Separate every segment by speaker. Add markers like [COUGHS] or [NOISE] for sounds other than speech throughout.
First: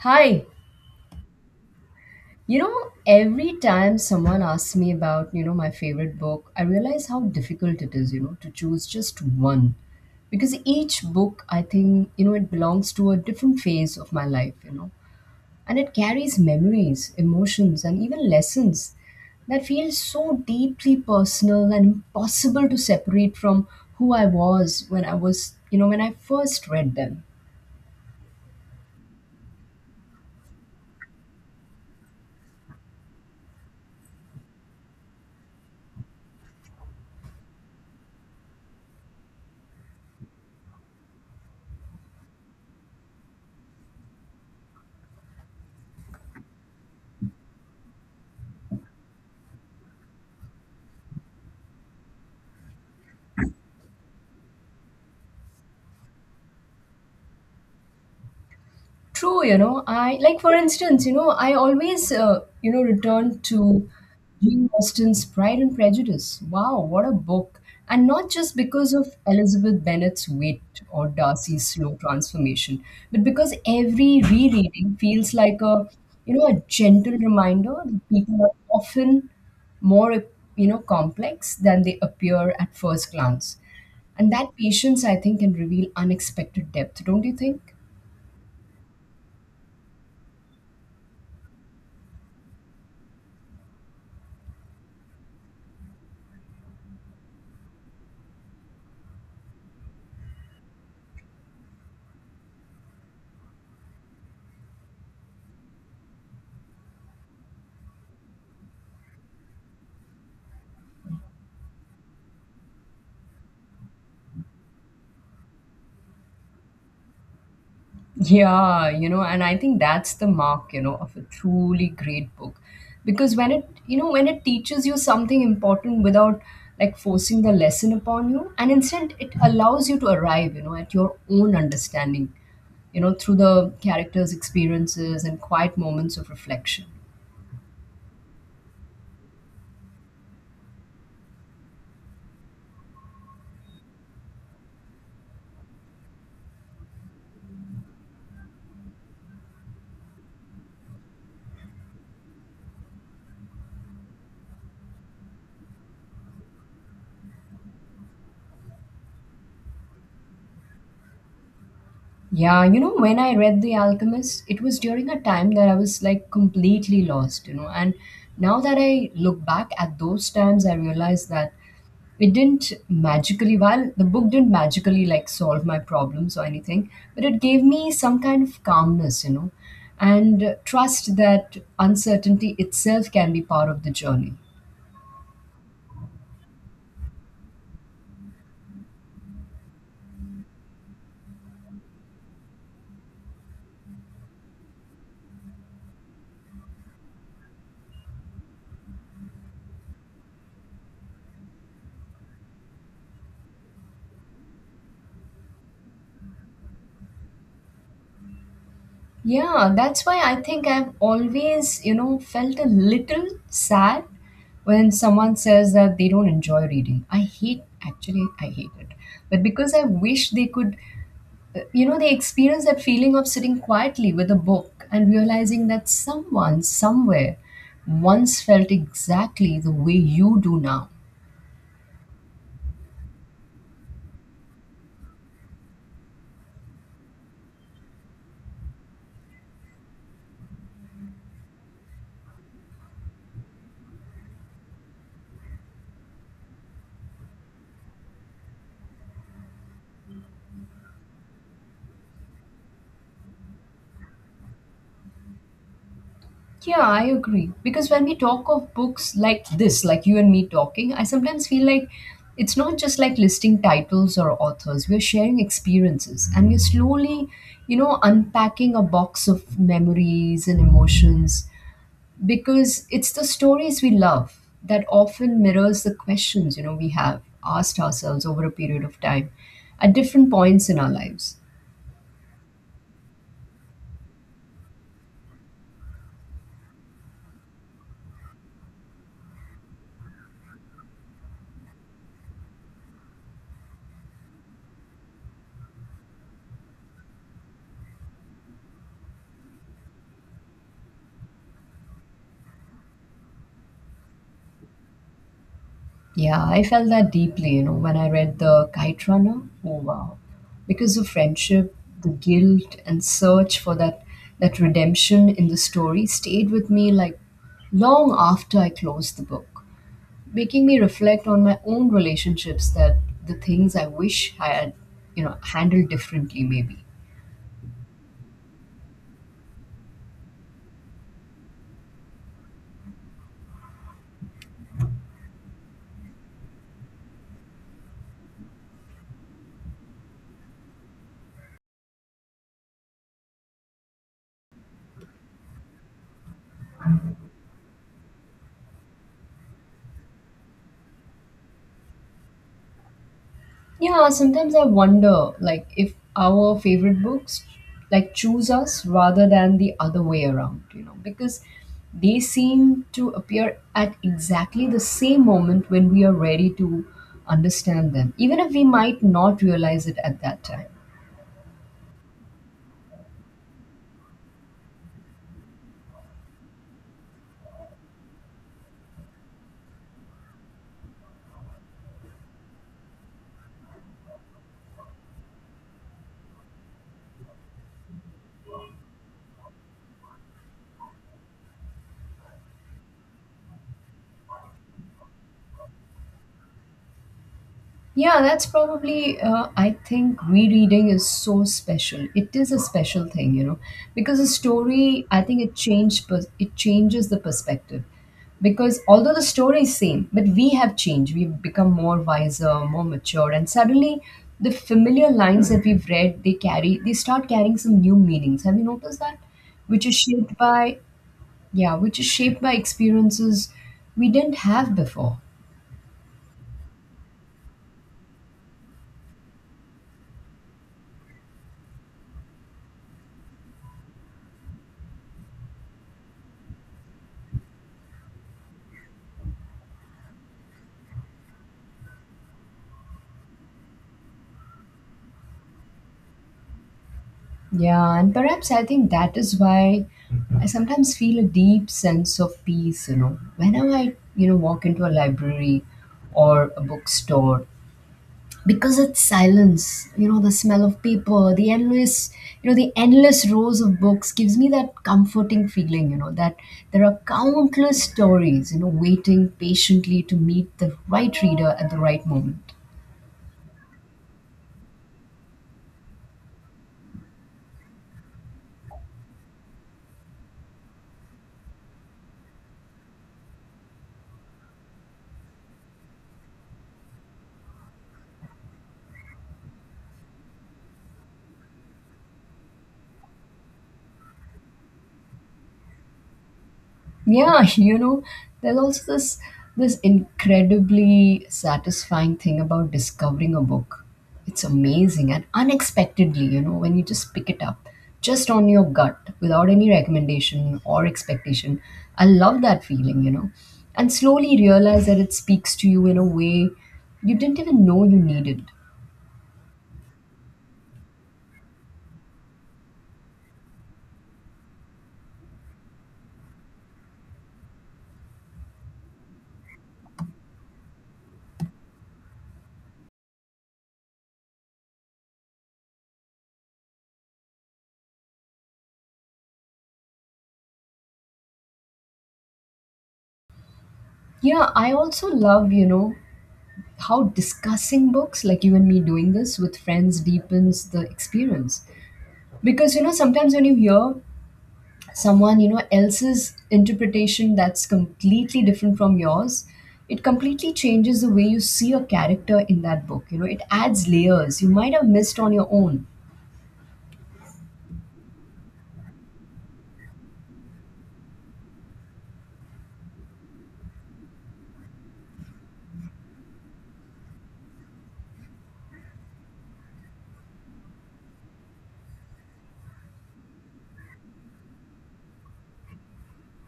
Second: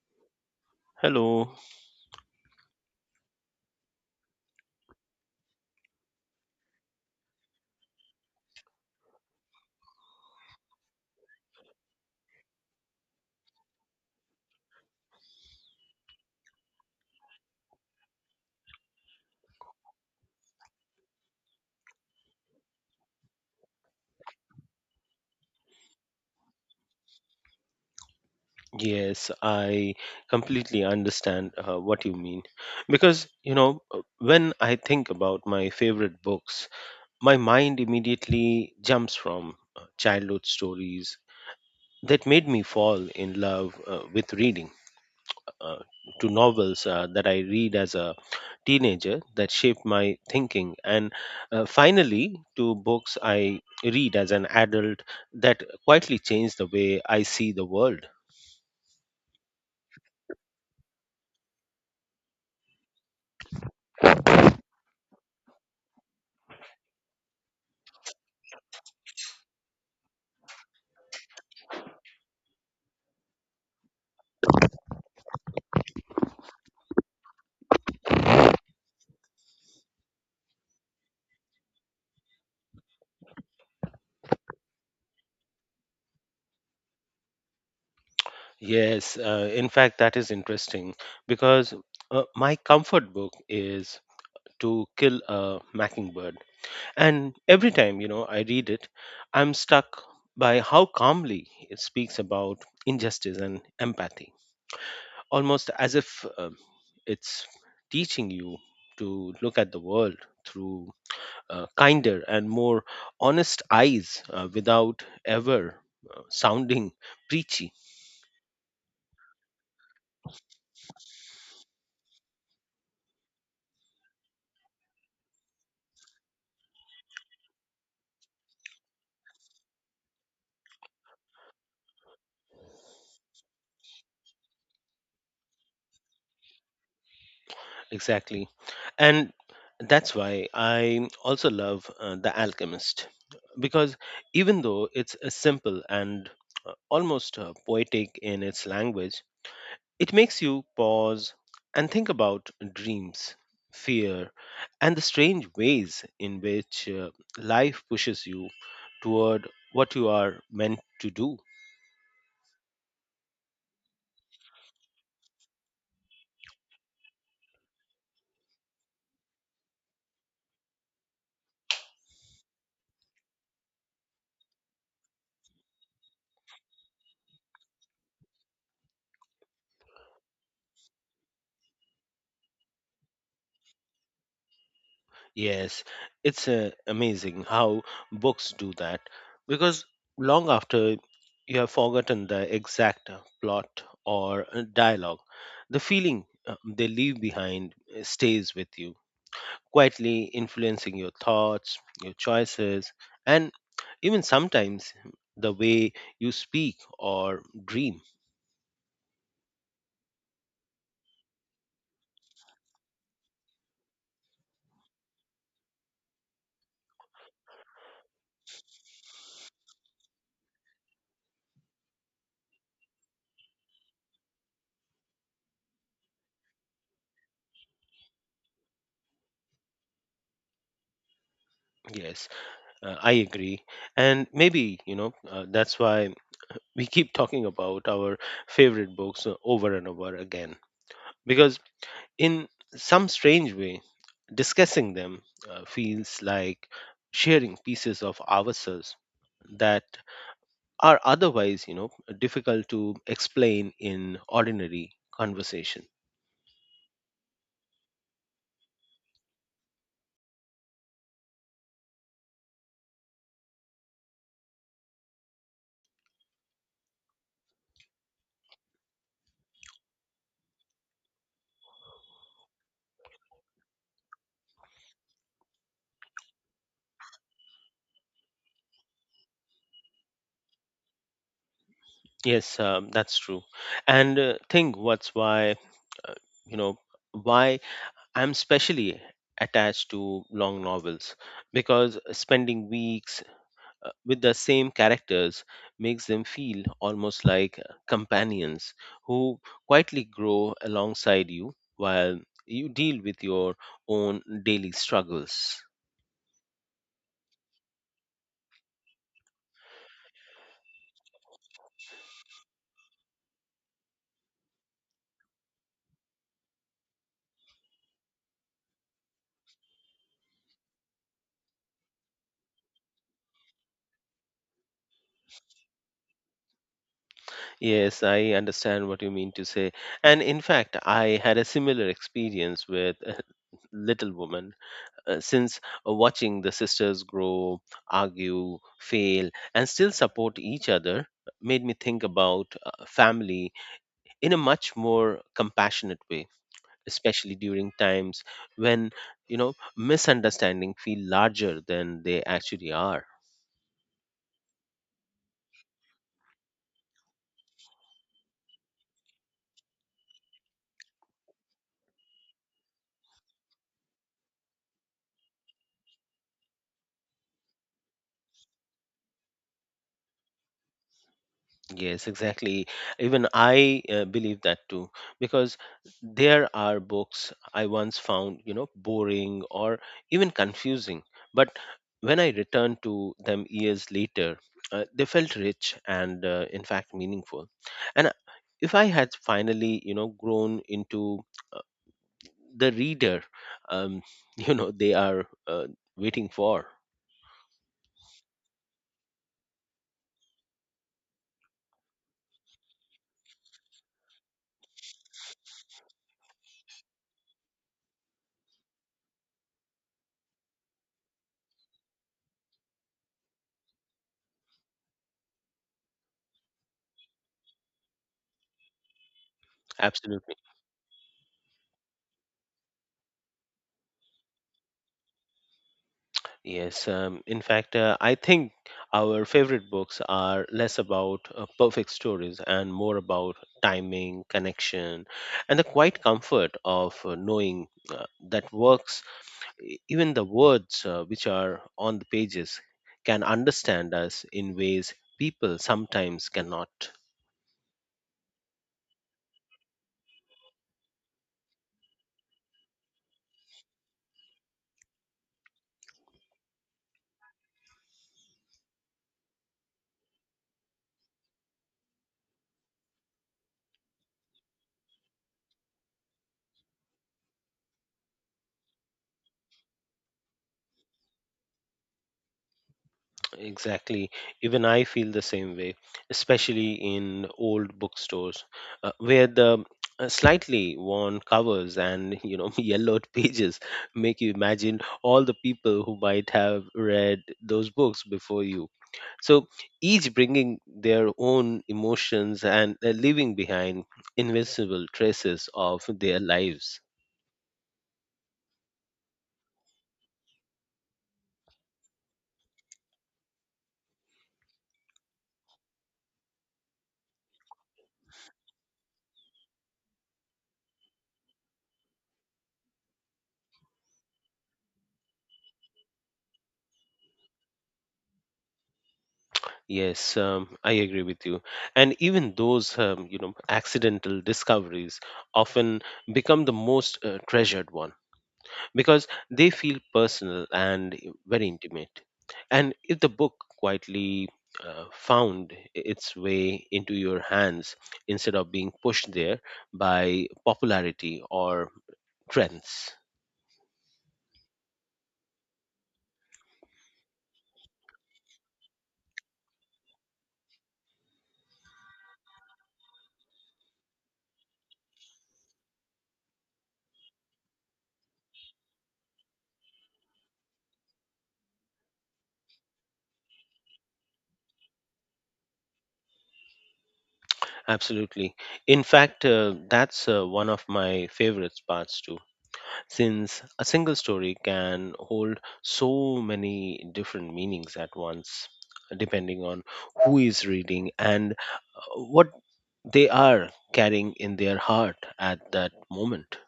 Speaker 1: Hi.
Speaker 2: Hello.
Speaker 1: You know, every time someone asks me about my favorite book, I realize how difficult it is to choose just one. Because each book, I think it belongs to a different phase of my life and it carries memories, emotions, and even lessons that feel so deeply personal and impossible to separate from who I was when I first read them.
Speaker 2: Yes, I completely understand what you mean. Because, you know, when I think about my favorite books, my mind immediately jumps from childhood stories that made me fall in love with reading, uh, to novels that I read as a teenager that shaped my thinking, and finally to books I read as an adult that quietly changed the way I see the world.
Speaker 1: True I like, for instance I always return to Jane Austen's Pride and Prejudice. Wow, what a book! And not just because of Elizabeth Bennet's wit or Darcy's slow transformation, but because every rereading feels like a gentle reminder that people are often more complex than they appear at first glance. And that patience, I think, can reveal unexpected depth, don't you think?
Speaker 2: Yes, in fact, that is interesting because my comfort book is To Kill a Mockingbird. And every time, you know, I read it, I'm struck by how calmly it speaks about injustice and empathy, almost as if it's teaching you to look at the world through kinder and more honest eyes without ever sounding preachy.
Speaker 1: Yeah and I think that's the mark of a truly great book. Because when it teaches you something important without like forcing the lesson upon you, and instead it allows you to arrive at your own understanding through the characters' experiences and quiet moments of reflection.
Speaker 2: Exactly. And that's why I also love The Alchemist, because even though it's simple and almost poetic in its language, it makes you pause and think about dreams, fear, and the strange ways in which life pushes you toward what you are meant to do.
Speaker 1: Yeah when I read The Alchemist, it was during a time that I was like completely lost. And now that I look back at those times, I realize that it didn't magically, while the book didn't magically like solve my problems or anything, but it gave me some kind of calmness and trust that uncertainty itself can be part of the journey.
Speaker 2: Yes, it's amazing how books do that because long after you have forgotten the exact plot or dialogue, the feeling they leave behind stays with you, quietly influencing your thoughts, your choices, and even sometimes the way you speak or dream.
Speaker 1: Yeah, that's why I think I've always felt a little sad when someone says that they don't enjoy reading. Actually, I hate it. But because I wish they they experience that feeling of sitting quietly with a book and realizing that someone, somewhere, once felt exactly the way you do now.
Speaker 2: Yes, I agree. And maybe, you know, that's why we keep talking about our favorite books over and over again because in some strange way discussing them feels like sharing pieces of ourselves that are otherwise, you know, difficult to explain in ordinary conversation.
Speaker 1: Yeah, I agree. Because when we talk of books like this, like you and me talking, I sometimes feel like it's not just like listing titles or authors. We're sharing experiences and we're slowly unpacking a box of memories and emotions because it's the stories we love that often mirrors the questions we have asked ourselves over a period of time at different points in our lives.
Speaker 2: Yes, that's true. And think what's why uh, you know why I'm specially attached to long novels, because spending weeks with the same characters makes them feel almost like companions who quietly grow alongside you while you deal with your own daily struggles.
Speaker 1: Yeah, I felt that deeply when I read The Kite Runner. Oh, wow. Because of friendship, the guilt, and search for that redemption in the story stayed with me like long after I closed the book, making me reflect on my own relationships, that the things I wish I had handled differently, maybe.
Speaker 2: Yes, I understand what you mean to say. And in fact, I had a similar experience with [LAUGHS] Little Woman, since watching the sisters grow, argue, fail, and still support each other made me think about family in a much more compassionate way, especially during times when, you know, misunderstanding feel larger than they actually are.
Speaker 1: Yeah, sometimes I wonder, like, if our favorite books, like, choose us rather than the other way around because they seem to appear at exactly the same moment when we are ready to understand them, even if we might not realize it at that time.
Speaker 2: Yes, exactly. Even I believe that too, because there are books I once found, you know, boring or even confusing, but when I returned to them years later, they felt rich and, in fact, meaningful. And if I had finally, you know, grown into uh, the reader um, [LAUGHS] you know, they are waiting for.
Speaker 1: Yeah, that's probably I think rereading is so special. It is a special thing because a story, I think it changes the perspective. Because although the story is same, but we have changed. We've become more wiser, more mature, and suddenly the familiar lines that we've read, they start carrying some new meanings. Have you noticed that? Which is
Speaker 2: Absolutely.
Speaker 1: shaped by, yeah, which is shaped by experiences we didn't have before.
Speaker 2: Yes, in fact, I think our favorite books are less about perfect stories and more about timing, connection, and the quiet comfort of knowing that works, even the words which are on the pages, can understand us in ways people sometimes cannot.
Speaker 1: Yeah, and perhaps I think that is why I sometimes feel a deep sense of peace whenever I walk into a library or a bookstore, because its silence the smell of paper, the endless rows of books, gives me that comforting feeling that there are countless stories waiting patiently to meet the right reader at the right moment.
Speaker 2: Exactly. Even I feel the same way, especially in old bookstores where the slightly worn covers and, you know, [LAUGHS] yellowed pages make you imagine all the people who might have read those books before you. So, each bringing their own emotions and leaving behind invincible traces of their lives.
Speaker 1: Yeah, [LAUGHS] there's also this incredibly satisfying thing about discovering a book. It's amazing and unexpectedly when you just pick it up just on your gut without any recommendation or expectation. I love that feeling. And slowly realize that it speaks to you in a way you didn't even know you needed.
Speaker 2: Yes, I agree with you. And even those, you know, accidental discoveries often become the most treasured one, because they feel personal and, very intimate. And if the book quietly found its way into your hands instead of being pushed there by popularity or trends.
Speaker 1: Yeah, I also love how discussing books, like you and me doing this, with friends, deepens the experience, because sometimes when you hear someone else's interpretation that's completely different from yours, it completely changes the way you see a character in that book. It adds layers you might have missed on your own.
Speaker 2: Absolutely. In fact, that's one of my favorite parts too, since a single story can hold so many different meanings at once, depending on who is reading and what they are carrying in their heart at that moment.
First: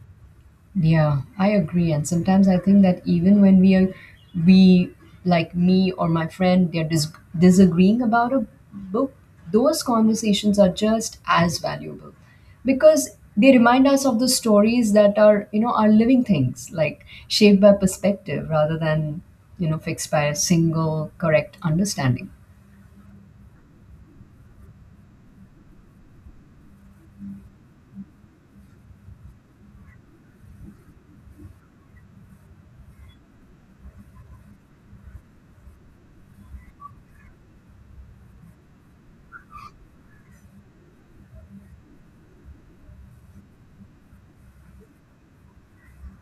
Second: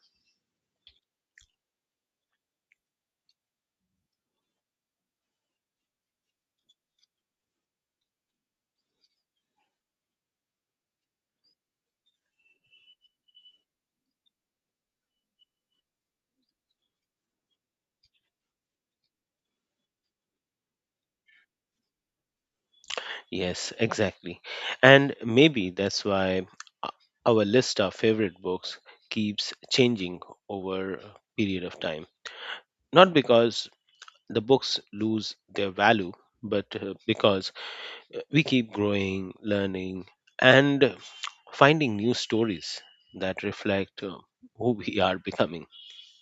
Speaker 1: Yeah, I agree. And sometimes I think that even when we, like me or my friend, they're disagreeing about a book, those conversations are just as valuable because they remind us of the stories that are living things, like shaped by perspective rather than fixed by a single correct understanding.
Speaker 2: Yes, exactly. And maybe that's why o- our list of favorite books keeps changing over a period of time. Not because the books lose their value, but because we keep growing, learning, and finding new stories that reflect who we [LAUGHS] are becoming.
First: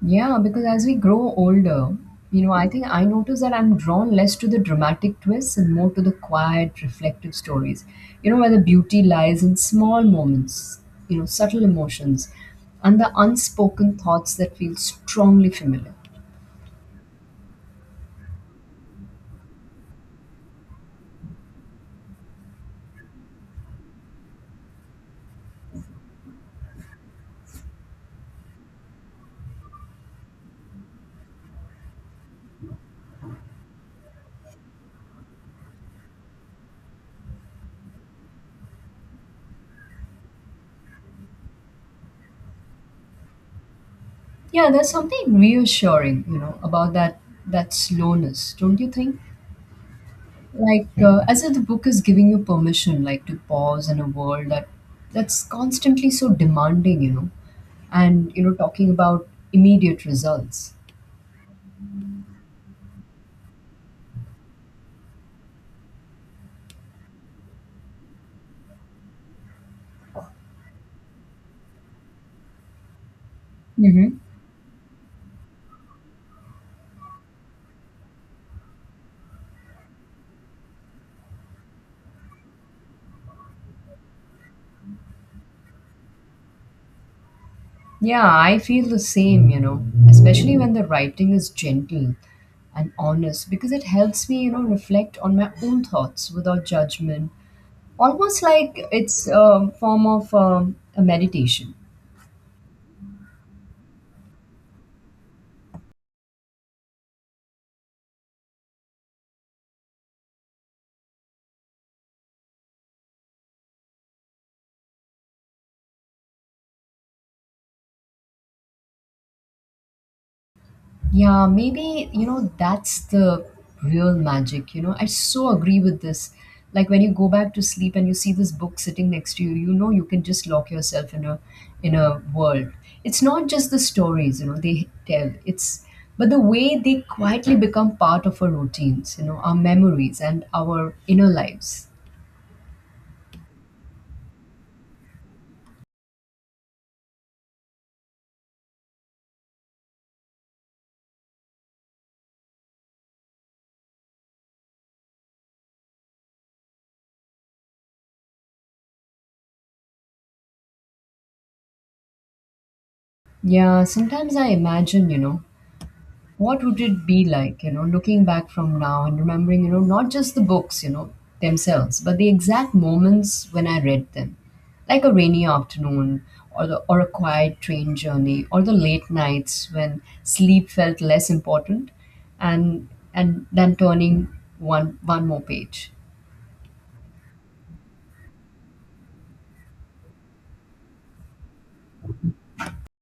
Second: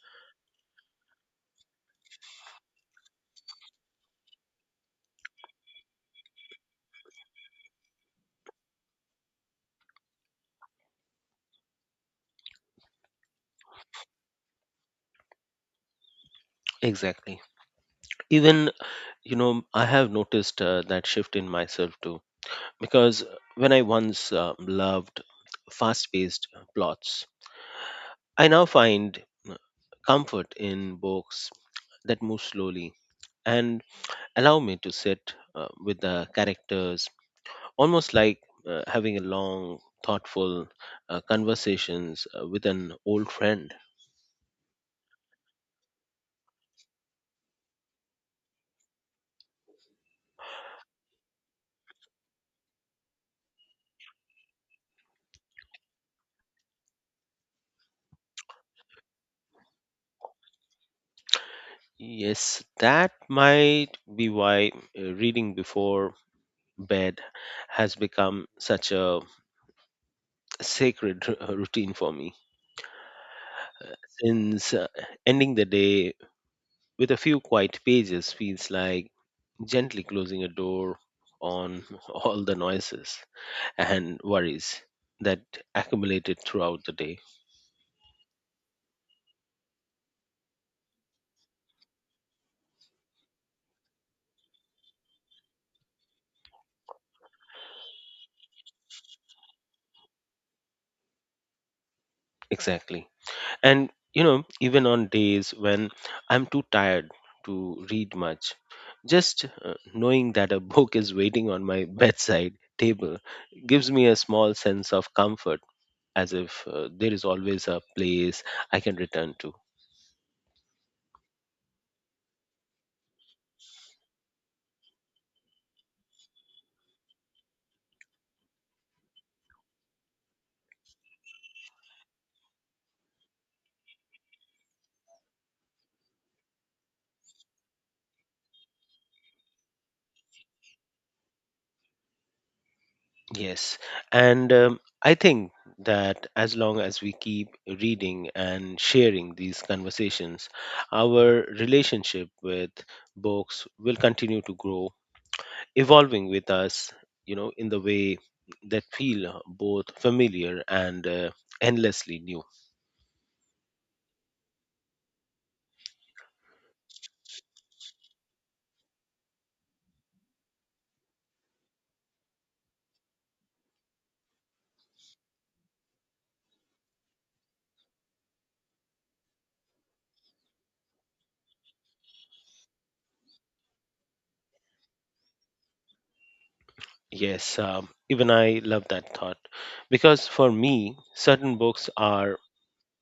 Speaker 1: Yeah, because as we grow older I think I notice that I'm drawn less to the dramatic twists and more to the quiet, reflective stories where the beauty lies in small moments subtle emotions, and the unspoken thoughts that feel strongly familiar.
Speaker 2: Exactly. Even, you know, I have noticed that shift in myself too, because when I once loved fast paced plots, I now find uh, comfort in books that move slowly and allow me to sit with the characters, almost like having a long, thoughtful conversations with an old friend.
Speaker 1: Yeah, there's something reassuring about that slowness, don't you think? Like as if the book is giving you permission, like, to pause in a world that's constantly so demanding and talking about immediate results.
Speaker 2: Yes, that might be why reading before bed has become such a sacred routine for me.
Speaker 1: Hmm.
Speaker 2: Since ending the day with a few quiet pages feels like gently closing a door on [LAUGHS] all the noises and worries that accumulated throughout the day.
Speaker 1: Yeah, I feel the same, especially when the writing is gentle and honest, because it helps me reflect on my own thoughts without judgment, almost like it's a form of a meditation.
Speaker 2: Exactly. And you know, even on days when I'm too tired to read much, just knowing that a [LAUGHS] book is waiting on my bedside table gives me a small sense of comfort, as if there is always a place I can return to.
Speaker 1: Yeah, maybe that's the real magic. I so agree with this. Like when you go back to sleep and you see this book sitting next to you, you know you can just lock yourself in a world. It's not just the stories they tell. It's but the way they quietly become part of our routines our memories and our inner lives.
Speaker 2: Yes. And I think that as long as we keep reading and sharing these conversations, our relationship with books will continue to grow, evolving with us, you know, in the way that feel both familiar and endlessly new.
Speaker 1: Yeah, sometimes I imagine what would it be like looking back from now and remembering not just the books themselves, but the exact moments when I read them, like a rainy afternoon or a quiet train journey, or the late nights when sleep felt less important, and then turning one more page.
Speaker 2: Yes, even I love that thought, because for me, certain books are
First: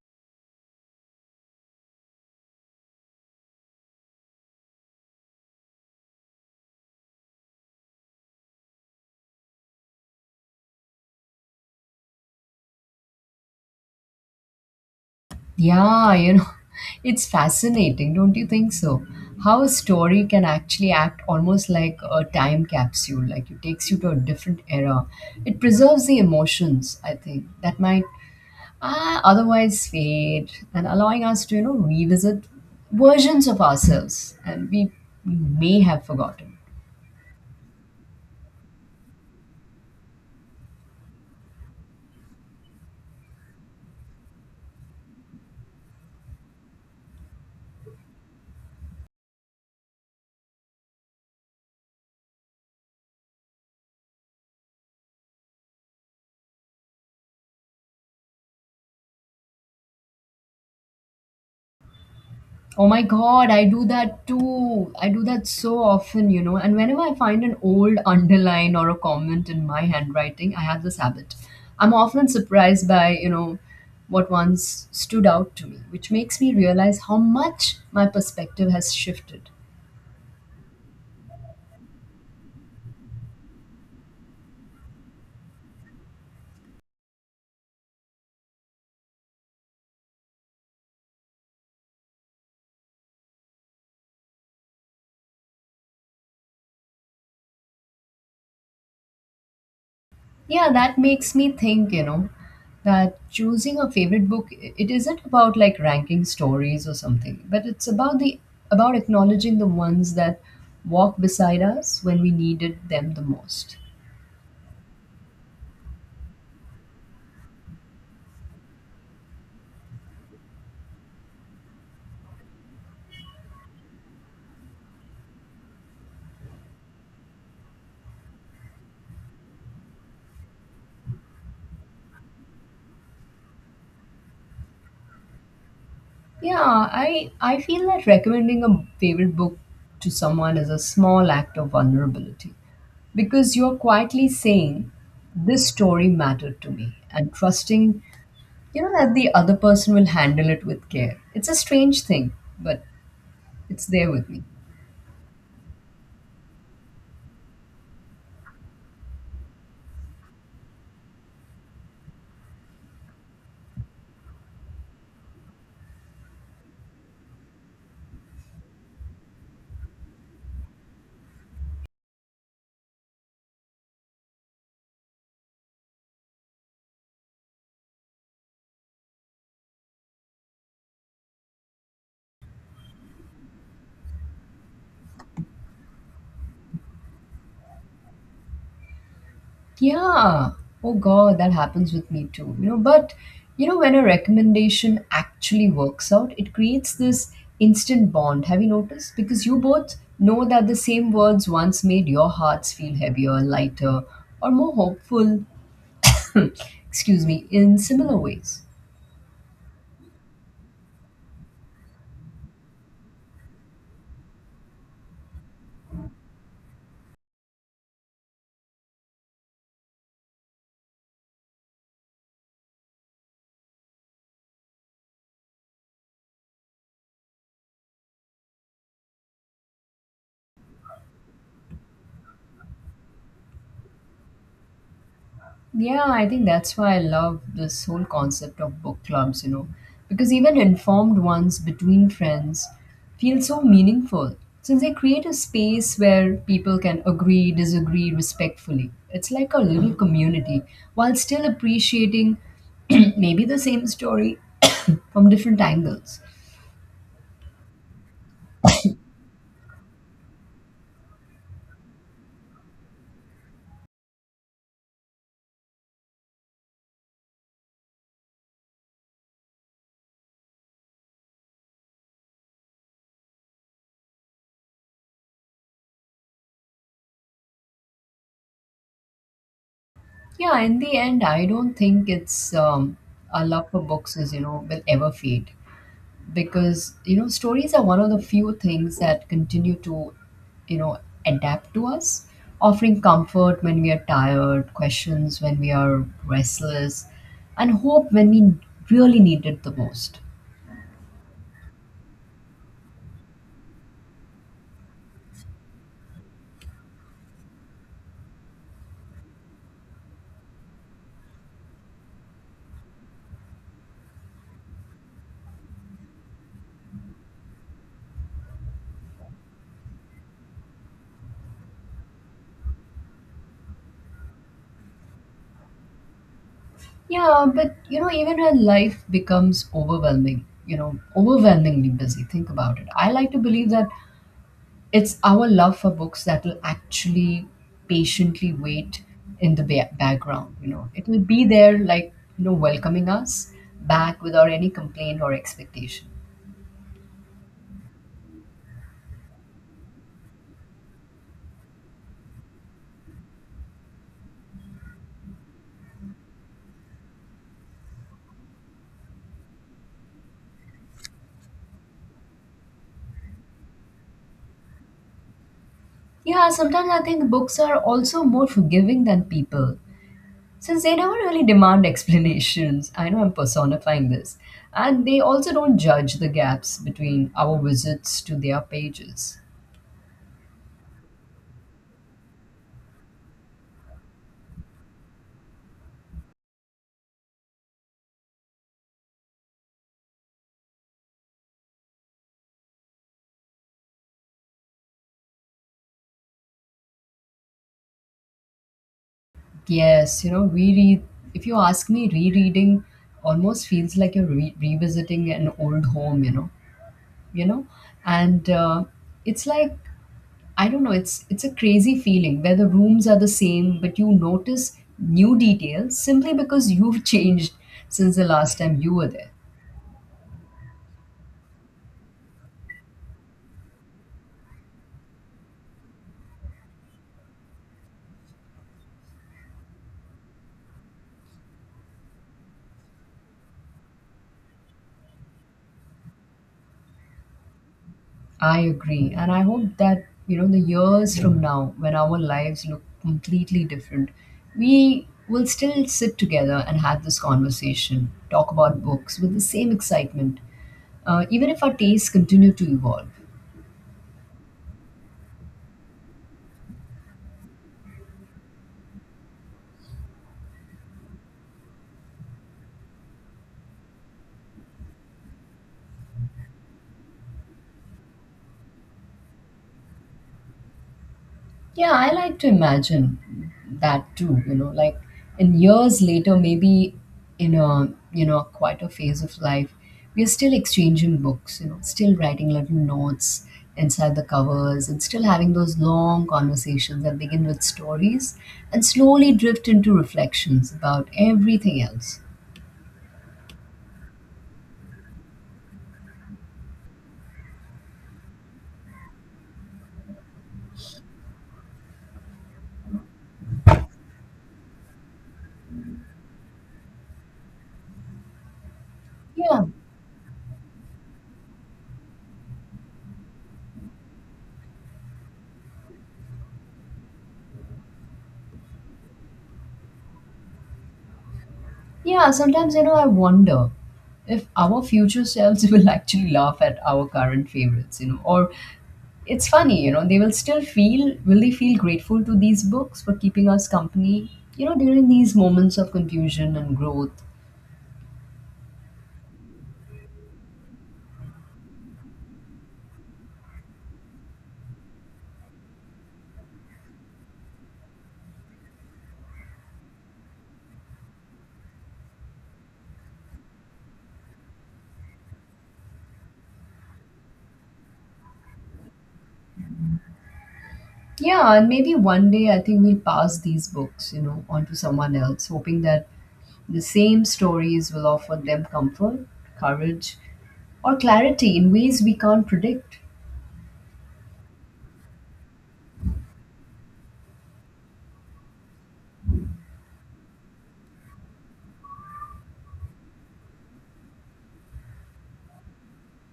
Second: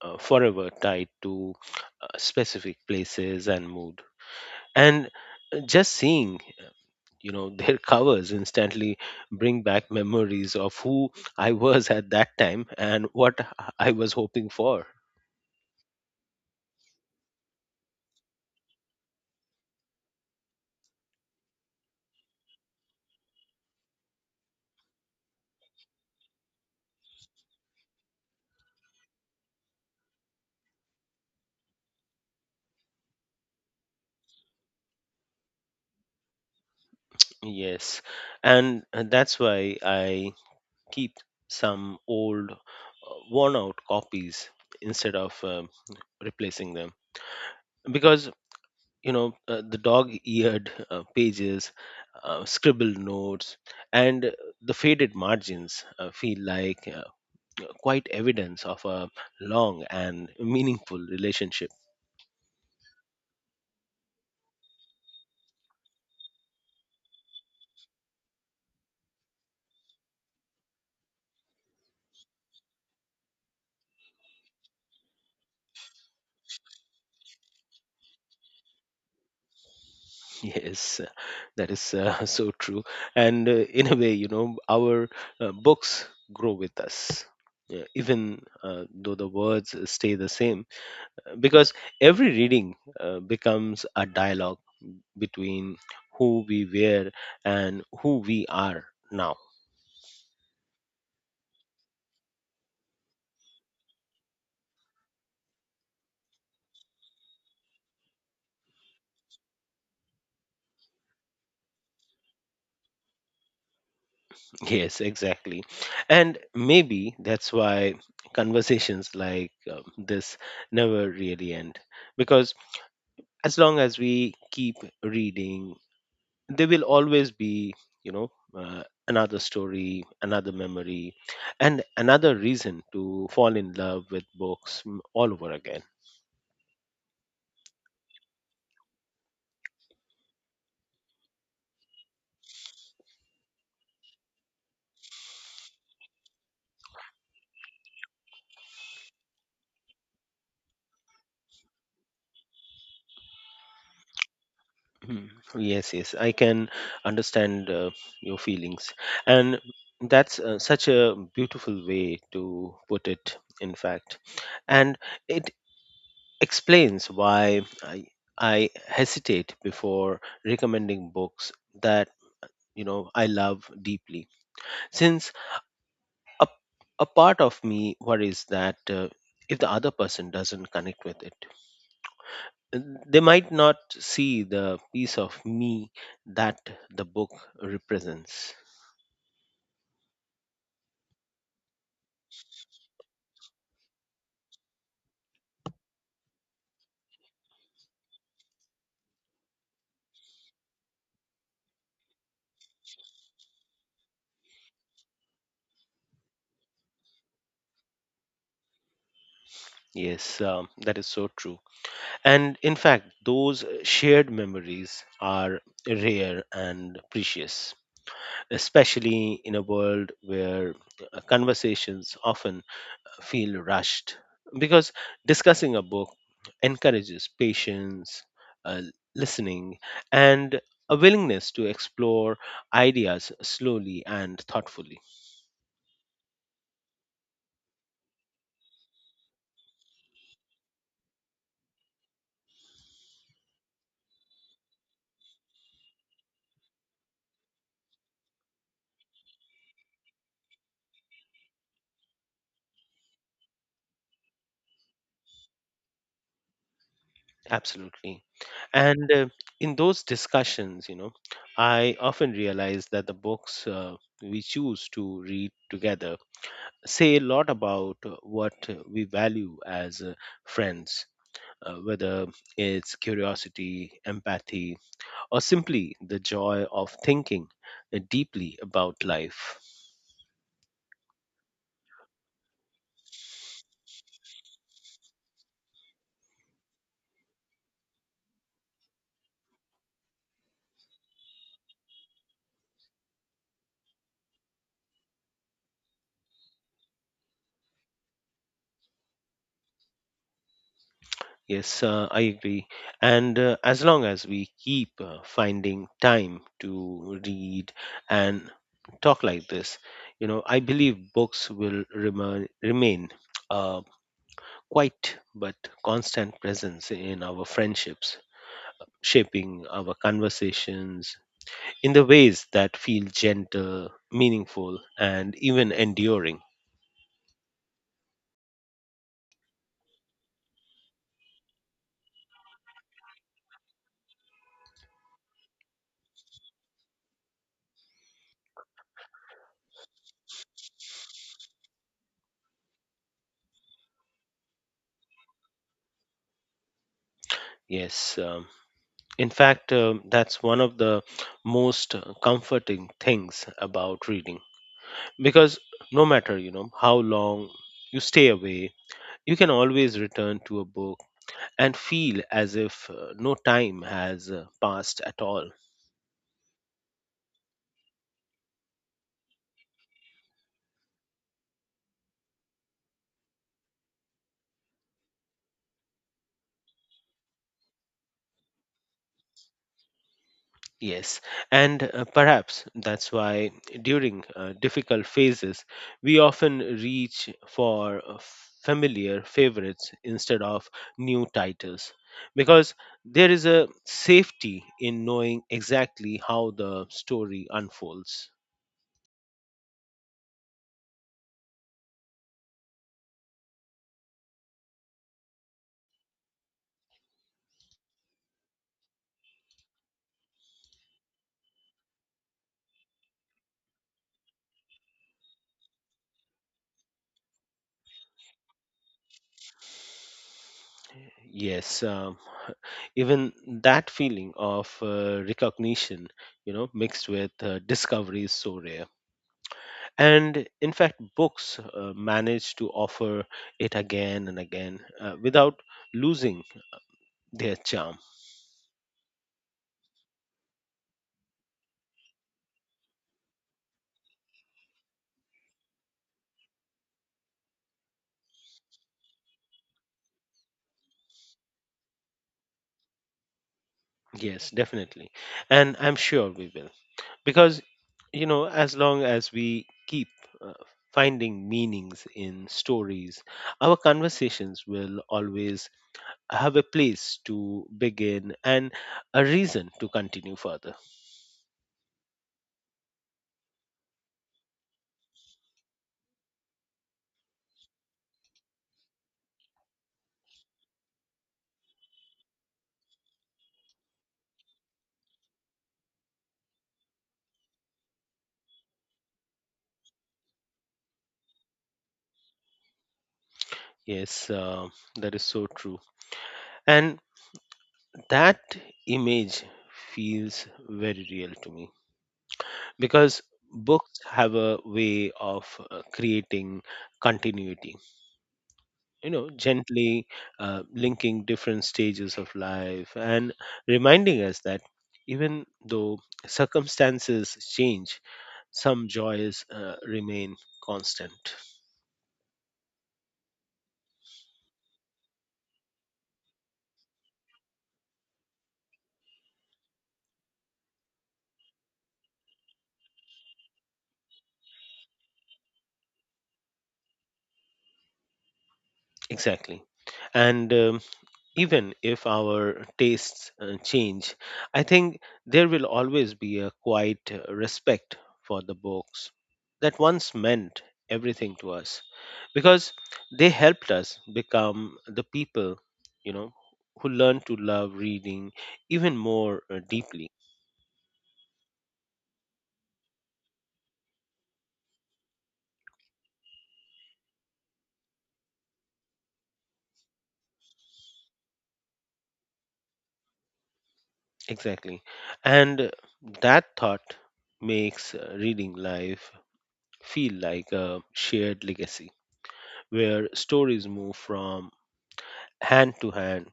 Speaker 2: forever tied to specific places and mood. And just seeing, you know, [LAUGHS] their covers instantly bring back memories of who I was at that time and what I was hoping for.
Speaker 1: Yeah, [LAUGHS] it's fascinating, don't you think so? How a story can actually act almost like a time capsule, like it takes you to a different era. It preserves the emotions, I think, that might otherwise fade, and allowing us to revisit versions of ourselves and we may have forgotten.
Speaker 2: Yes, and that's why I keep some old, worn out copies instead of replacing them. Because, you know, the dog eared pages, scribbled notes, and the faded margins feel like quite evidence of a long and meaningful relationship. [LAUGHS]
Speaker 1: Oh my God, I do that too. I do that so often. And whenever I find an old underline or a comment in my handwriting, I have this habit. I'm often surprised by what once stood out to me, which makes me realize how much my perspective has shifted.
Speaker 2: Yes, that is [LAUGHS] so true. And in a way, you know, our books grow with us. Yeah, even though the words stay the same, because every reading becomes a dialogue between who we were and who we are now.
Speaker 1: Yeah, that makes me think that choosing a favorite book, it isn't about like ranking stories or something, but it's about acknowledging the ones that walk beside us when we needed them the most.
Speaker 2: [LAUGHS] Yes, exactly. And maybe that's why conversations like this never really end, because as long as we keep reading, there will always be, you know, uh, another story, another memory, and another reason to fall in love with books, all over again.
Speaker 1: Yeah, I feel that recommending a favorite book to someone is a small act of vulnerability, because you're quietly saying this story mattered to me, and trusting that the other person will handle it with care. It's a strange thing, but it's there with me.
Speaker 2: Mhm. Yes, yes, I can understand your feelings, and that's such a beautiful way to put it. In fact, and it explains why I hesitate before recommending books that, you know, I love deeply, since a a part of me worries that if the other person doesn't connect with it, they might not see the piece of me that the book represents.
Speaker 1: Yeah. Oh God, that happens with me too. But when a recommendation actually works out, it creates this instant bond. Have you noticed? Because you both know that the same words once made your hearts feel heavier, lighter, or more hopeful. [COUGHS] Excuse me, in similar ways.
Speaker 2: Yes, that is so true. And in fact, those shared memories are rare and precious, especially in a world where conversations often feel rushed. Because discussing a book encourages patience, uh, listening, and a willingness to explore ideas slowly and thoughtfully.
Speaker 1: Yeah, I think that's why I love this whole concept of book clubs because even informed ones between friends feel so meaningful, since they create a space where people can agree, disagree respectfully. It's like a little community, while still appreciating [CLEARS THROAT] maybe the same story [COUGHS] from different angles.
Speaker 2: Absolutely. And in those discussions, you know, I often realize that the books we choose to read together say a lot about what we value as friends, whether it's curiosity, empathy, or simply the joy of thinking deeply about life.
Speaker 1: Yeah, in the end, I don't think it's our love for books will ever fade, because stories are one of the few things that continue to you know adapt to us, offering comfort when we are tired, questions when we are restless, and hope when we really need it the most.
Speaker 2: Yes, I agree. And as long as we keep finding time to read and talk like this, you know, I believe books will remain uh, quite but constant presence in our friendships, shaping our conversations in the ways that feel gentle, meaningful, and even enduring.
Speaker 1: Yeah, but even when life becomes overwhelmingly busy, think about it. I like to believe that it's our love for books that will actually patiently wait in the background. It will be there, like, welcoming us back without any complaint or expectation.
Speaker 2: Yes, in fact, that's one of the most comforting things about reading, because no matter, you know, how long you stay away, you can always return to a book and feel as if no time has passed at all.
Speaker 1: Yeah, sometimes I think books are also more forgiving than people since they never really demand [LAUGHS] explanations. I know I'm personifying this. And they also don't judge the gaps between our visits to their pages.
Speaker 2: Yes, and perhaps that's why during difficult phases we often reach for familiar favorites instead of new titles, because there is a safety in knowing exactly how the story unfolds.
Speaker 1: Yes, you know, reread, if you ask me, rereading almost feels like you're revisiting an old home, you know, and it's like, I don't know, it's a crazy feeling where the rooms are the same, but you notice new details simply because you've [LAUGHS] changed since the last time you were there.
Speaker 2: Yes, even that feeling of recognition, you know, mixed with discovery is so rare. And in fact, books manage to offer it again and again without losing their charm.
Speaker 1: I agree. And I hope that, you know, the years from now, when our lives look completely different, we will still sit together and have this conversation, talk about books with the same excitement, even if our tastes continue to evolve.
Speaker 2: Yes, definitely. And I'm sure we will. Because, you know, as long as we keep uh, finding meanings in stories, our conversations will always have a place to begin and a reason to continue further.
Speaker 1: Yeah, I like to imagine that too, you know, like in years later, maybe in a, you know, quite a phase of life, we are still exchanging books, you know, still writing little notes inside the covers and still having those long conversations that begin with stories and slowly drift into reflections about everything else.
Speaker 2: Yes, that is so true. And that image feels very real to me, because books have a way of creating continuity, you know,
Speaker 1: Yeah.
Speaker 2: gently linking different stages of life and reminding us that even though circumstances change, some joys remain constant.
Speaker 1: Yeah, sometimes, you know, I wonder if our future selves [LAUGHS] will actually laugh at our current favorites, you know, or it's funny, you know, they will still feel, will they feel grateful to these books for keeping us company, you know, during these moments of confusion and growth?
Speaker 2: Exactly. And even if our tastes change, I think there will always be a quiet respect for the books that once meant everything to us, because they helped us become the people, you know, who learn to love reading even more deeply.
Speaker 1: Yeah, and maybe one day I think we'll pass these books, you know, on to someone else, hoping that the same stories will offer them comfort, courage, or clarity in ways we can't predict.
Speaker 2: Exactly. And that thought makes reading life feel like a shared legacy where stories move from hand to hand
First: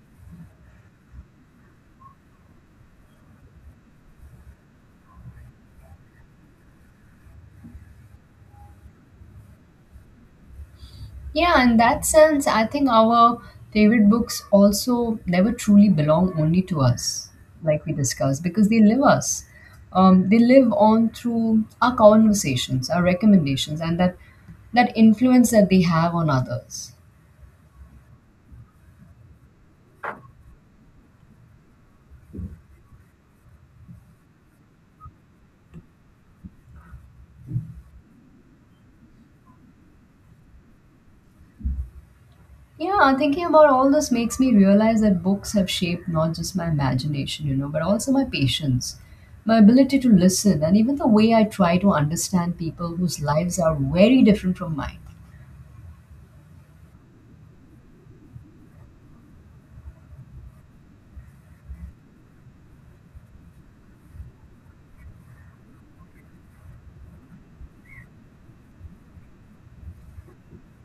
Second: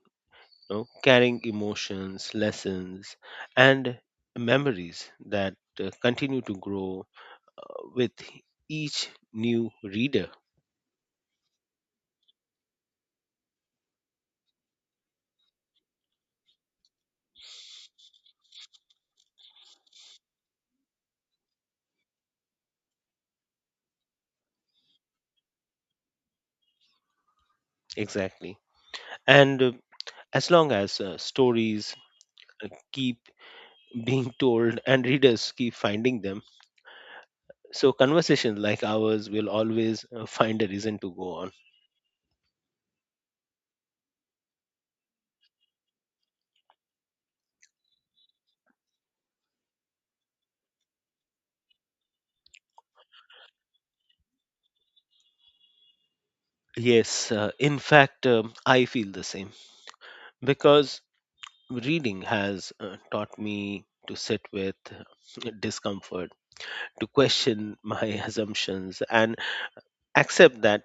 Speaker 2: know, carrying emotions, lessons, and memories that continue to grow uh, with each new reader.
Speaker 1: Yeah, in that sense, I think our favorite books also never truly belong only to us, like we discussed, because they live us. They live on through our conversations, our recommendations, and that influence that they have on others.
Speaker 2: Exactly. And as long as stories keep [LAUGHS] being told and readers keep finding them, so conversations like ours will always find a reason to go on.
Speaker 1: Yeah, thinking about all this makes me realize that books have shaped not just my imagination, you know, but also my patience, my ability to listen, and even the way I try to understand people whose lives are very different from mine.
Speaker 2: Yes, in fact, I feel the same because reading has taught me to sit with discomfort, to question my [LAUGHS] assumptions and accept that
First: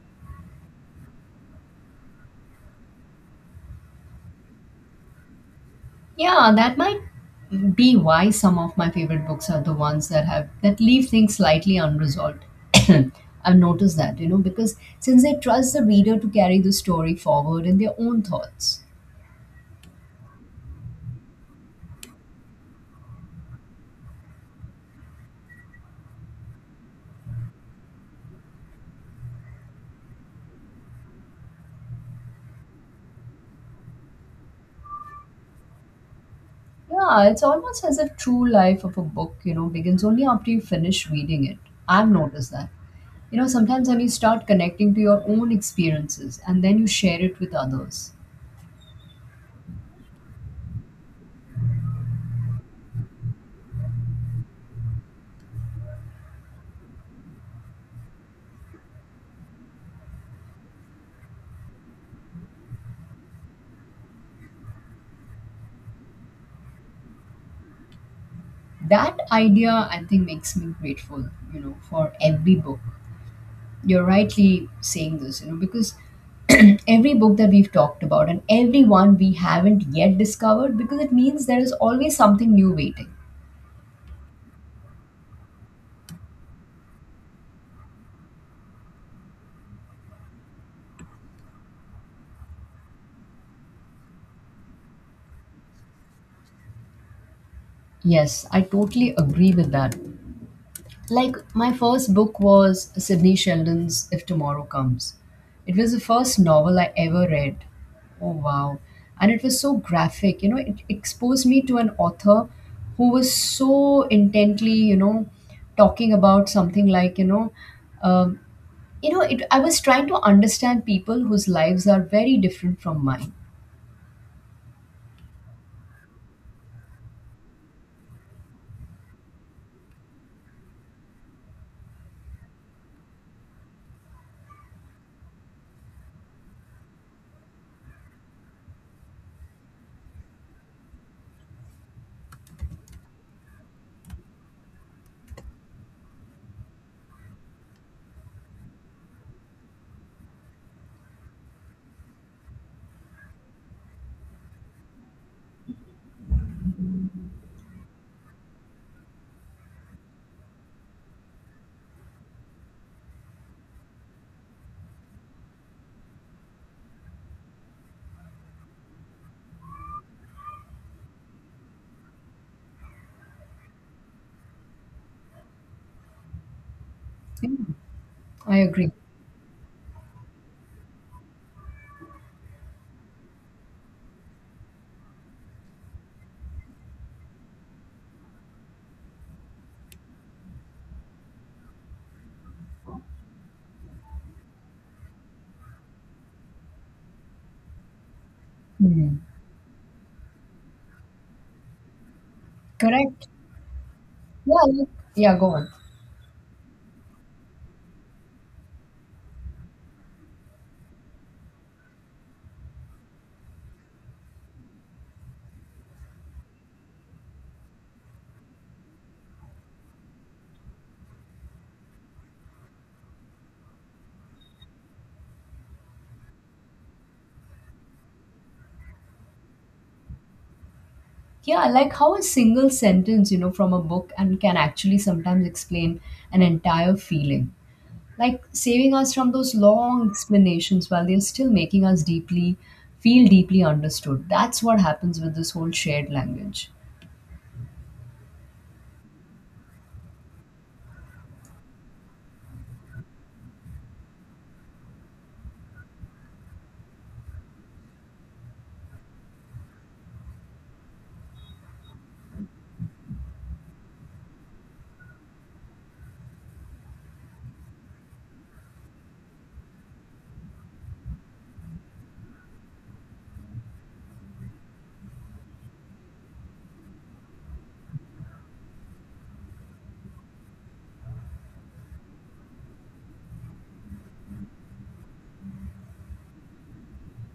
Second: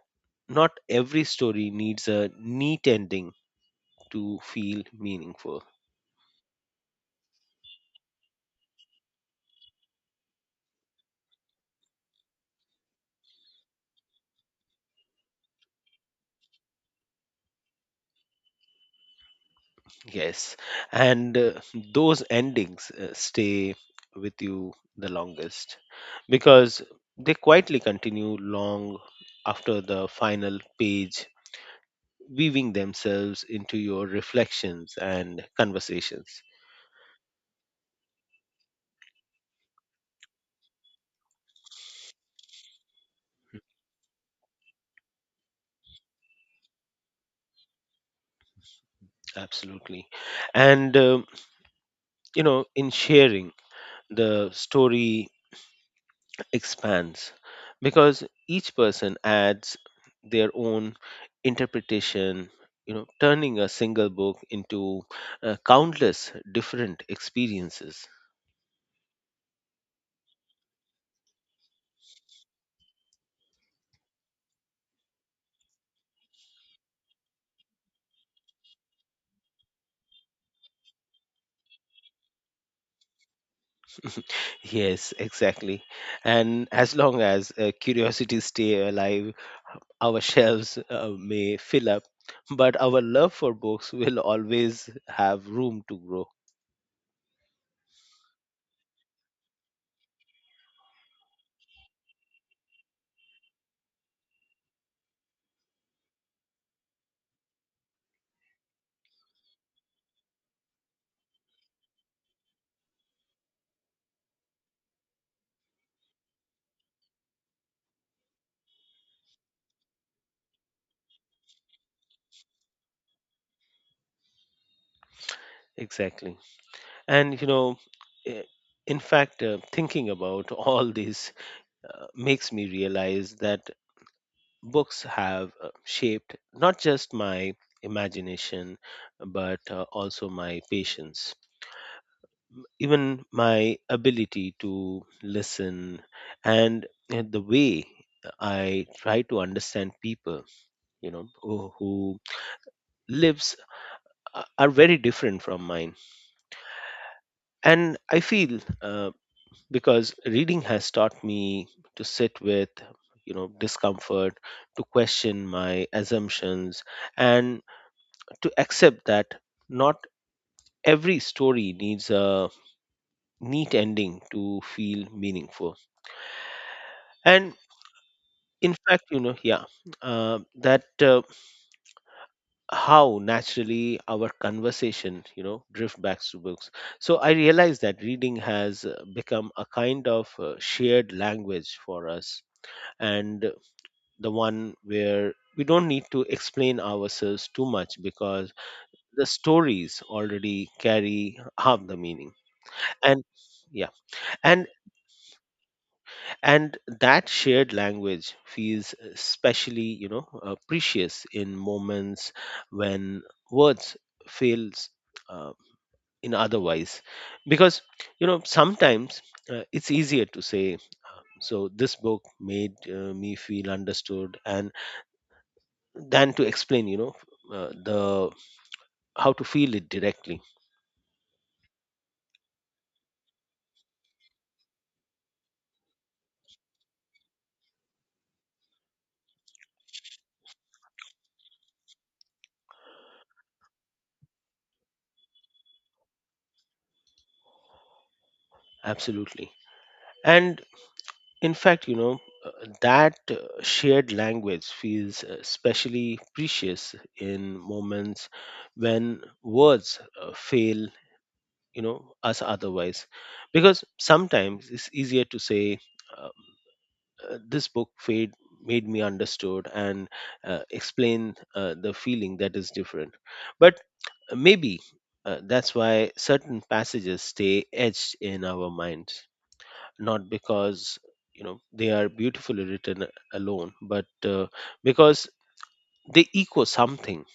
Speaker 2: not every story needs a neat ending to feel meaningful.
Speaker 1: Yeah, that might be why some of my favorite books are the ones that have that leave things slightly unresolved. [COUGHS] [CLEARS THROAT] I've noticed that, you know, because since they trust the reader to carry the story forward in their own thoughts.
Speaker 2: Yes. And those endings stay with you the longest because they quietly continue long after the final page, weaving themselves into your reflections and conversations.
Speaker 1: Yeah, it's almost as if true life of a book, you know, begins only after you finish reading it. I've noticed that. You know, sometimes when you start connecting to your own experiences and then you share it with others.
Speaker 2: Absolutely. And, um, you know, in sharing, the story expands because each person adds their own interpretation, you know, turning a single book into countless different experiences.
Speaker 1: That idea I think makes me grateful, you know, for every book. You're rightly saying this, you know, because [CLEARS THROAT] every book that we've talked about and every one we haven't yet discovered, because it means there is always something new waiting.
Speaker 2: Yes, exactly. And as long as curiosity stay alive, our [LAUGHS] shelves may fill up, but our love for books will always have room to grow.
Speaker 1: Yes, I totally agree with that. Like, my first book was Sydney Sheldon's If Tomorrow Comes. It was the first novel I ever read. Oh, wow. And it was so graphic. You know, it exposed me to an author who was so intently, you know, talking about something like, you know, um you know, it, I was trying to understand people whose lives are very different from mine.
Speaker 2: Exactly. And you know, eh, in fact, thinking about [LAUGHS] all these makes me realize that books have shaped not just my imagination, but also my patience, even my ability to listen, and the way I try to understand people, you know, who lives are very different from mine. And I feel because reading has taught me to sit with, you know, discomfort, to question my assumptions, and to accept that not every story needs a neat ending to feel meaningful.
Speaker 1: Yeah,
Speaker 2: And
Speaker 1: I
Speaker 2: in
Speaker 1: agree.
Speaker 2: fact, you know, yeah, that how naturally our conversation, you know, drift back to books, so I realize that reading has become a kind of shared language for us, and the one where we don't need to explain ourselves too much because
Speaker 1: Hmm.
Speaker 2: the stories already carry half the meaning. And
Speaker 1: Correct.
Speaker 2: yeah.
Speaker 1: Yeah,
Speaker 2: and
Speaker 1: like, yeah, go on.
Speaker 2: and that shared language feels especially, you know, precious in moments when words fails uh, in otherwise, because you know, sometimes it's easier to say, so this book made me feel understood, and than to explain, you know, the how to feel it directly.
Speaker 1: Yeah, like how a single sentence, you know, from a book and can actually sometimes explain an entire feeling. Like saving us from those long explanations while they're still making us deeply feel deeply understood. That's what happens with this whole shared language.
Speaker 2: Absolutely. And in fact, you know, that shared language feels especially precious in moments when words fail, you know, us otherwise, because sometimes it's easier to say, um, this book fade made me understood, and explain the feeling that is different. But maybe that's why certain passages stay etched in our minds, not because you know they are beautifully written alone, but because they echo something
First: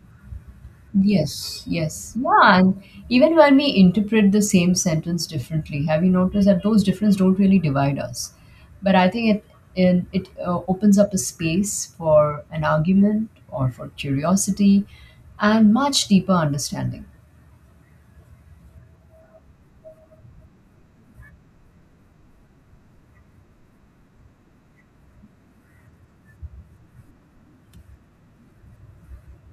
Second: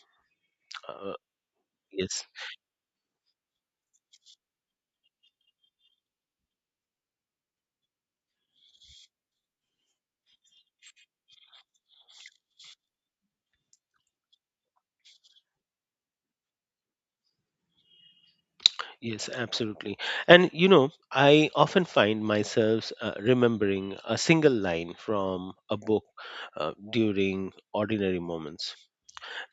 Speaker 2: uh,
Speaker 1: Yes, yes.
Speaker 2: yes,
Speaker 1: Yeah, and even when we interpret the same sentence differently, have you noticed that those differences don't really divide us? But I think it opens up a space for an argument or for curiosity and much deeper understanding.
Speaker 2: yes, absolutely. And you know, I often find myself remembering a single line from a book during ordinary moments,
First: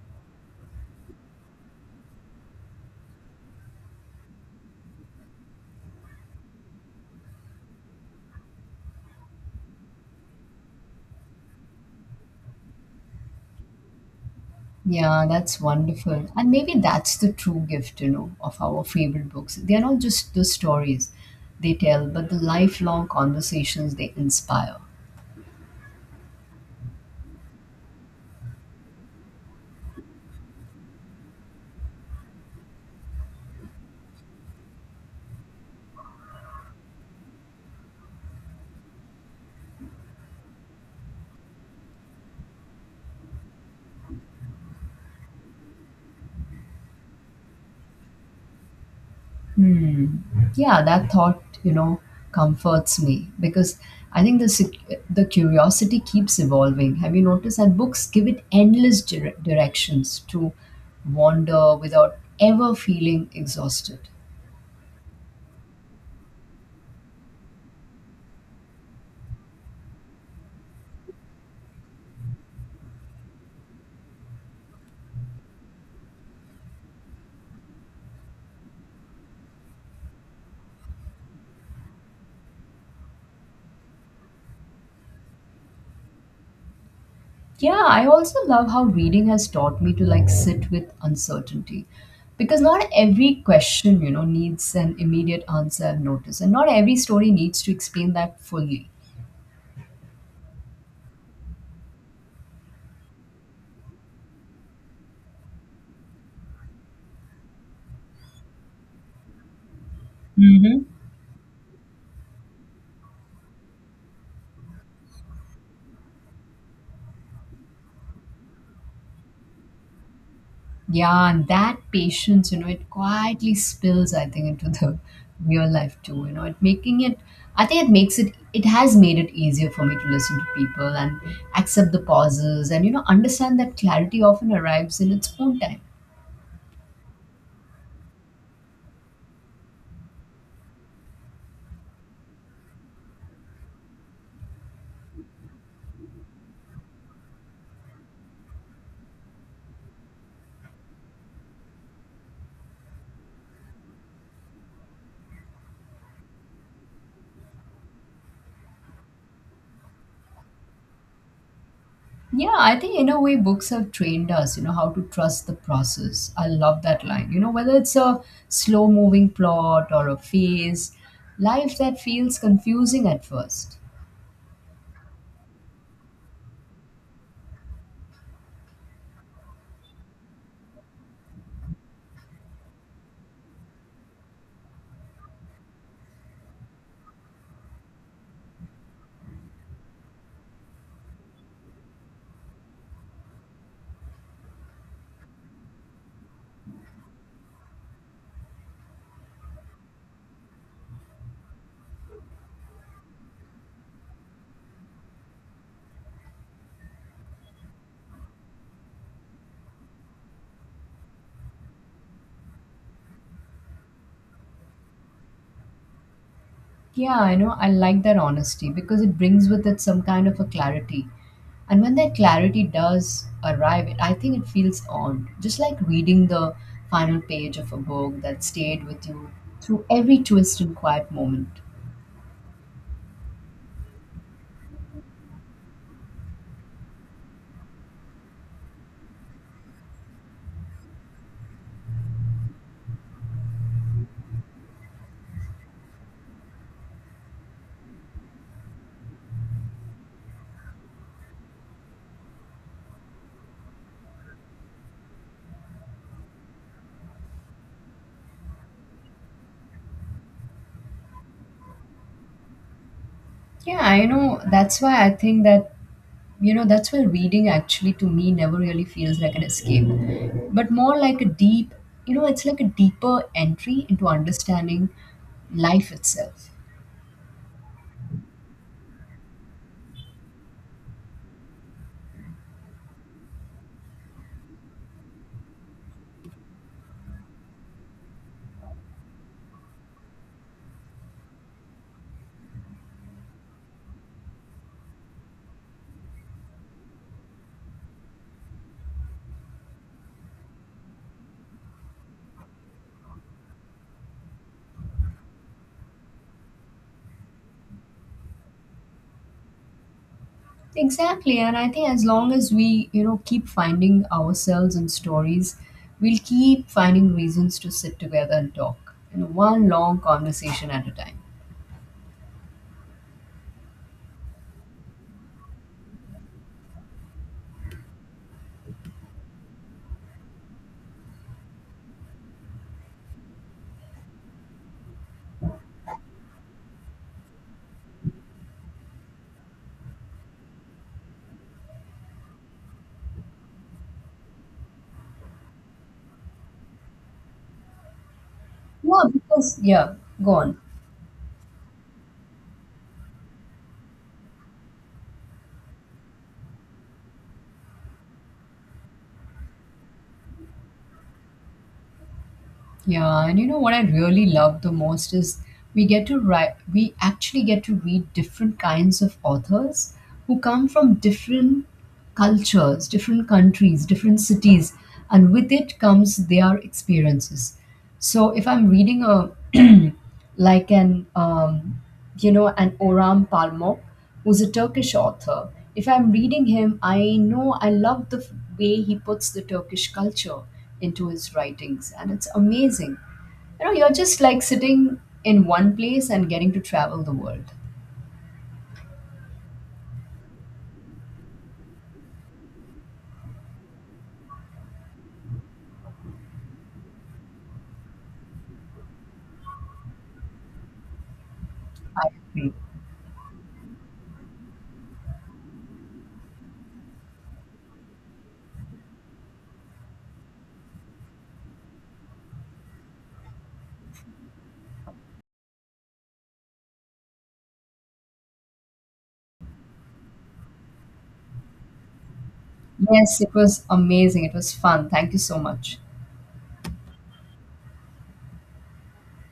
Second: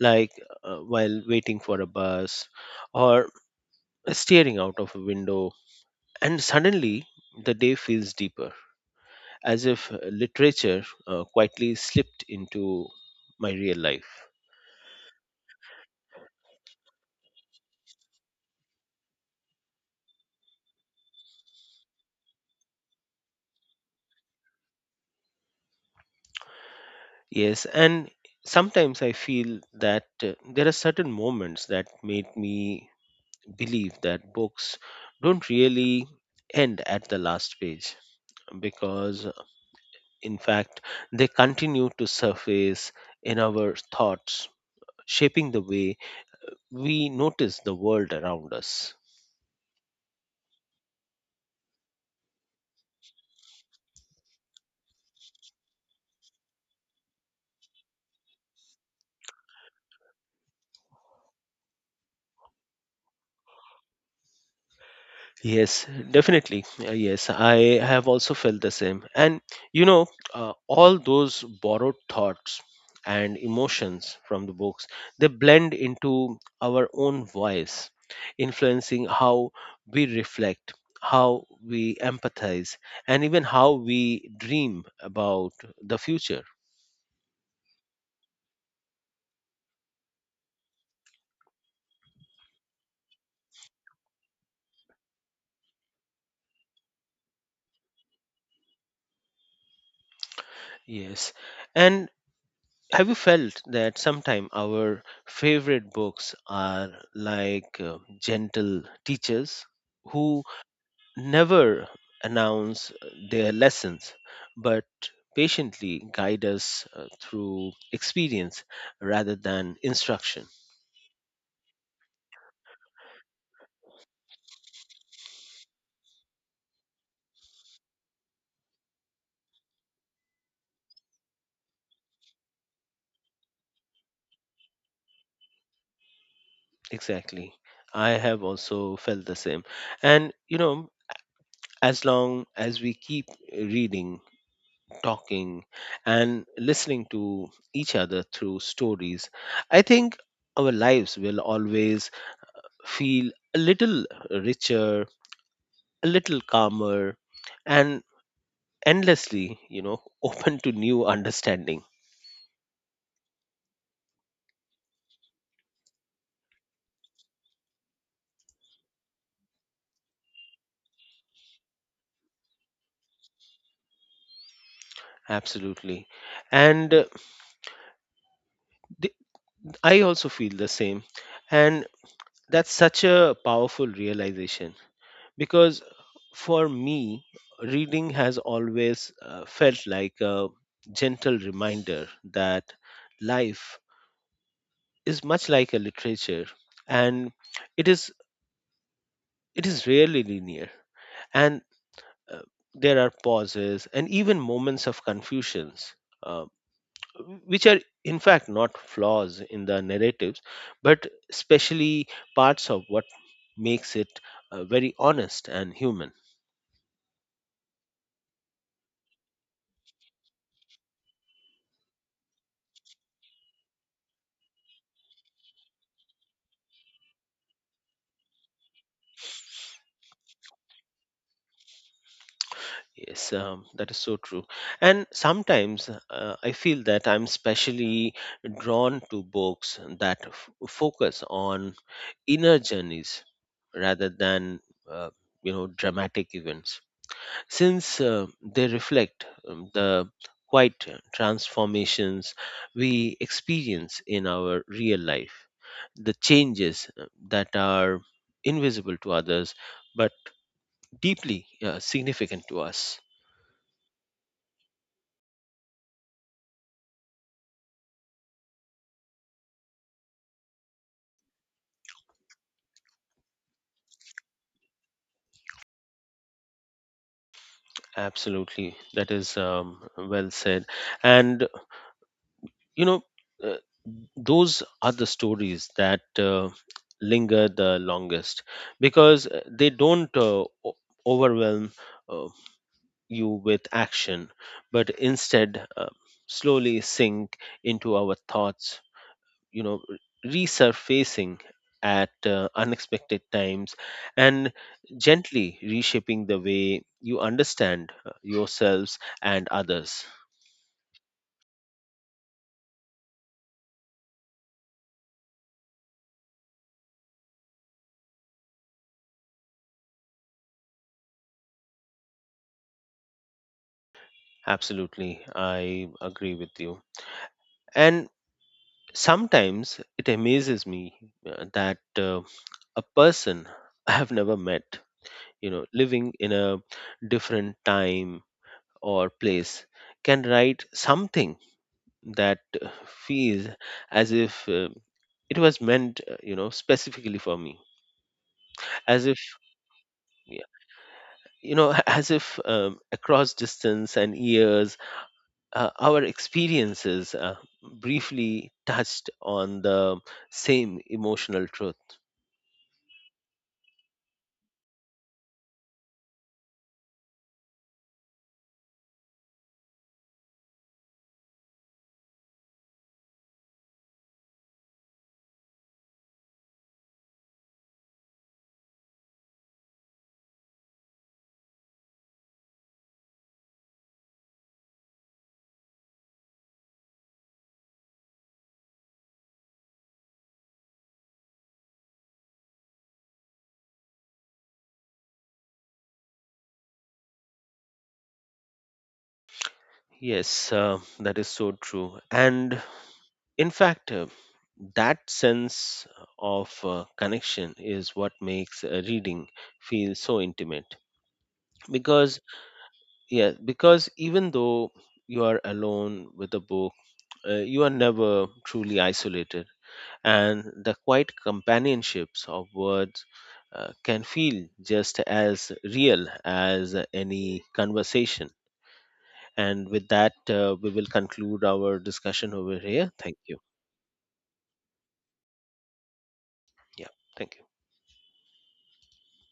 Speaker 2: like while waiting for a bus, or staring out of a window, and suddenly the day feels deeper, as if literature quietly slipped into my real life.
Speaker 1: Yeah, that's wonderful. And maybe that's the true gift, you know, of our favorite books. They are not just the stories they tell, but the lifelong conversations they inspire.
Speaker 2: Yes, and sometimes I feel that there are certain moments that made me believe that books don't really end at the last page because, in fact, they continue to surface in our thoughts, shaping the way we notice the world around us.
Speaker 1: Hmm. Yeah, that thought, you know, comforts me because I think the curiosity keeps evolving. Have you noticed that books give it endless directions to wander without ever feeling exhausted?
Speaker 2: Yes, definitely. Yes, I have also felt the same. And you know, all those borrowed thoughts and emotions from the books, they blend into our own voice, influencing how we reflect, how we empathize, and even how we dream about the future.
Speaker 1: Yeah, I also love how reading has taught me to like sit with uncertainty because not every question, you know, needs an immediate answer, I've noticed, and not every story needs to explain that fully.
Speaker 2: Yes. And have you felt that sometimes our favorite books are like gentle teachers who
Speaker 1: Mm-hmm.
Speaker 2: never announce their lessons, but patiently guide us through experience rather than instruction?
Speaker 1: Yeah, and that patience, you know, it quietly spills, I think, into the [LAUGHS] real life too. You know, I think it makes it, it has made it easier for me to listen to people and accept the pauses and, you know, understand that clarity often arrives in its own time.
Speaker 2: Exactly. I have also felt the same. And, you know, as long as we keep reading, talking, and listening to each other through stories, I think our lives will always feel a little richer, a little calmer, and endlessly, you know, [LAUGHS] open to new understanding.
Speaker 1: Yeah, I think in a way books have trained us, you know, how to trust the process. I love that line. You know, whether it's a slow moving plot or a phase, life that feels confusing at first.
Speaker 2: Absolutely. And uh, the- I also feel the same. And that's such a powerful realization because for me, reading has always felt like a gentle reminder that life is much like a literature, and it is it is rarely linear, and uh, there are pauses and even moments of confusions, uh, which are in fact not flaws in the narratives, but especially parts of what makes it very honest and human.
Speaker 1: Yeah, I know. I like that honesty because it brings with it some kind of a clarity. And when that clarity does arrive, it, I think it feels odd. Just like reading the final page of a book that stayed with you through every twist and quiet moment.
Speaker 2: Yes, that is so true. And sometimes I feel that I'm specially drawn to books that focus on inner journeys rather than uh, you know, dramatic events, since they reflect, the quite transformations we experience in our real life, the changes that are invisible to others but deeply significant to us.
Speaker 1: Yeah, I know. That's why I think that, you know, that's why reading actually to me never really feels like an escape, but more like a deep, you know, it's like a deeper entry into understanding life itself.
Speaker 2: Absolutely, that is, well said. And you know, uh, those are the stories that linger the longest because they don't overwhelm uh, you with action, but instead slowly sink into our thoughts, you know, resurfacing at unexpected times, and gently reshaping the way you understand yourselves and others.
Speaker 1: Exactly, and I think as long as we, you know, keep finding ourselves in stories, we'll keep finding reasons to sit together and talk. You know, one long conversation at a time.
Speaker 2: Absolutely, I agree with you. And sometimes it amazes me that a person I have never met, you know, living in a different time or place, can write something that feels as if it was meant, you know, specifically for me.
Speaker 1: Yeah,
Speaker 2: As if
Speaker 1: because yeah, go
Speaker 2: yeah,
Speaker 1: on.
Speaker 2: you know, [LAUGHS] as if, across distance and years, our experiences briefly touched on the same emotional truth.
Speaker 1: Yeah, and you know what I really love the most is we actually get to read different kinds of authors who come from different cultures, different countries, different cities, and with it comes their experiences. So if I'm reading a [CLEARS THROAT] like an you know, an Orhan Pamuk, who's a Turkish author. If I'm reading him, I know I love the way he puts the Turkish culture into his writings, and it's amazing. You know, you're just like sitting in one place and getting to travel the world.
Speaker 2: Yes, that is so true. And in fact, that sense of connection is what makes reading feel so intimate. Because,
Speaker 1: Mm.
Speaker 2: yeah, because even though you are alone with a book, you are never truly isolated. And the quiet companionships of words can feel just as real as any conversation. And with that, we will conclude our discussion over here. Thank
Speaker 1: Yes, it
Speaker 2: you.
Speaker 1: was amazing. It was fun. Thank you so much.
Speaker 2: Yeah, thank you.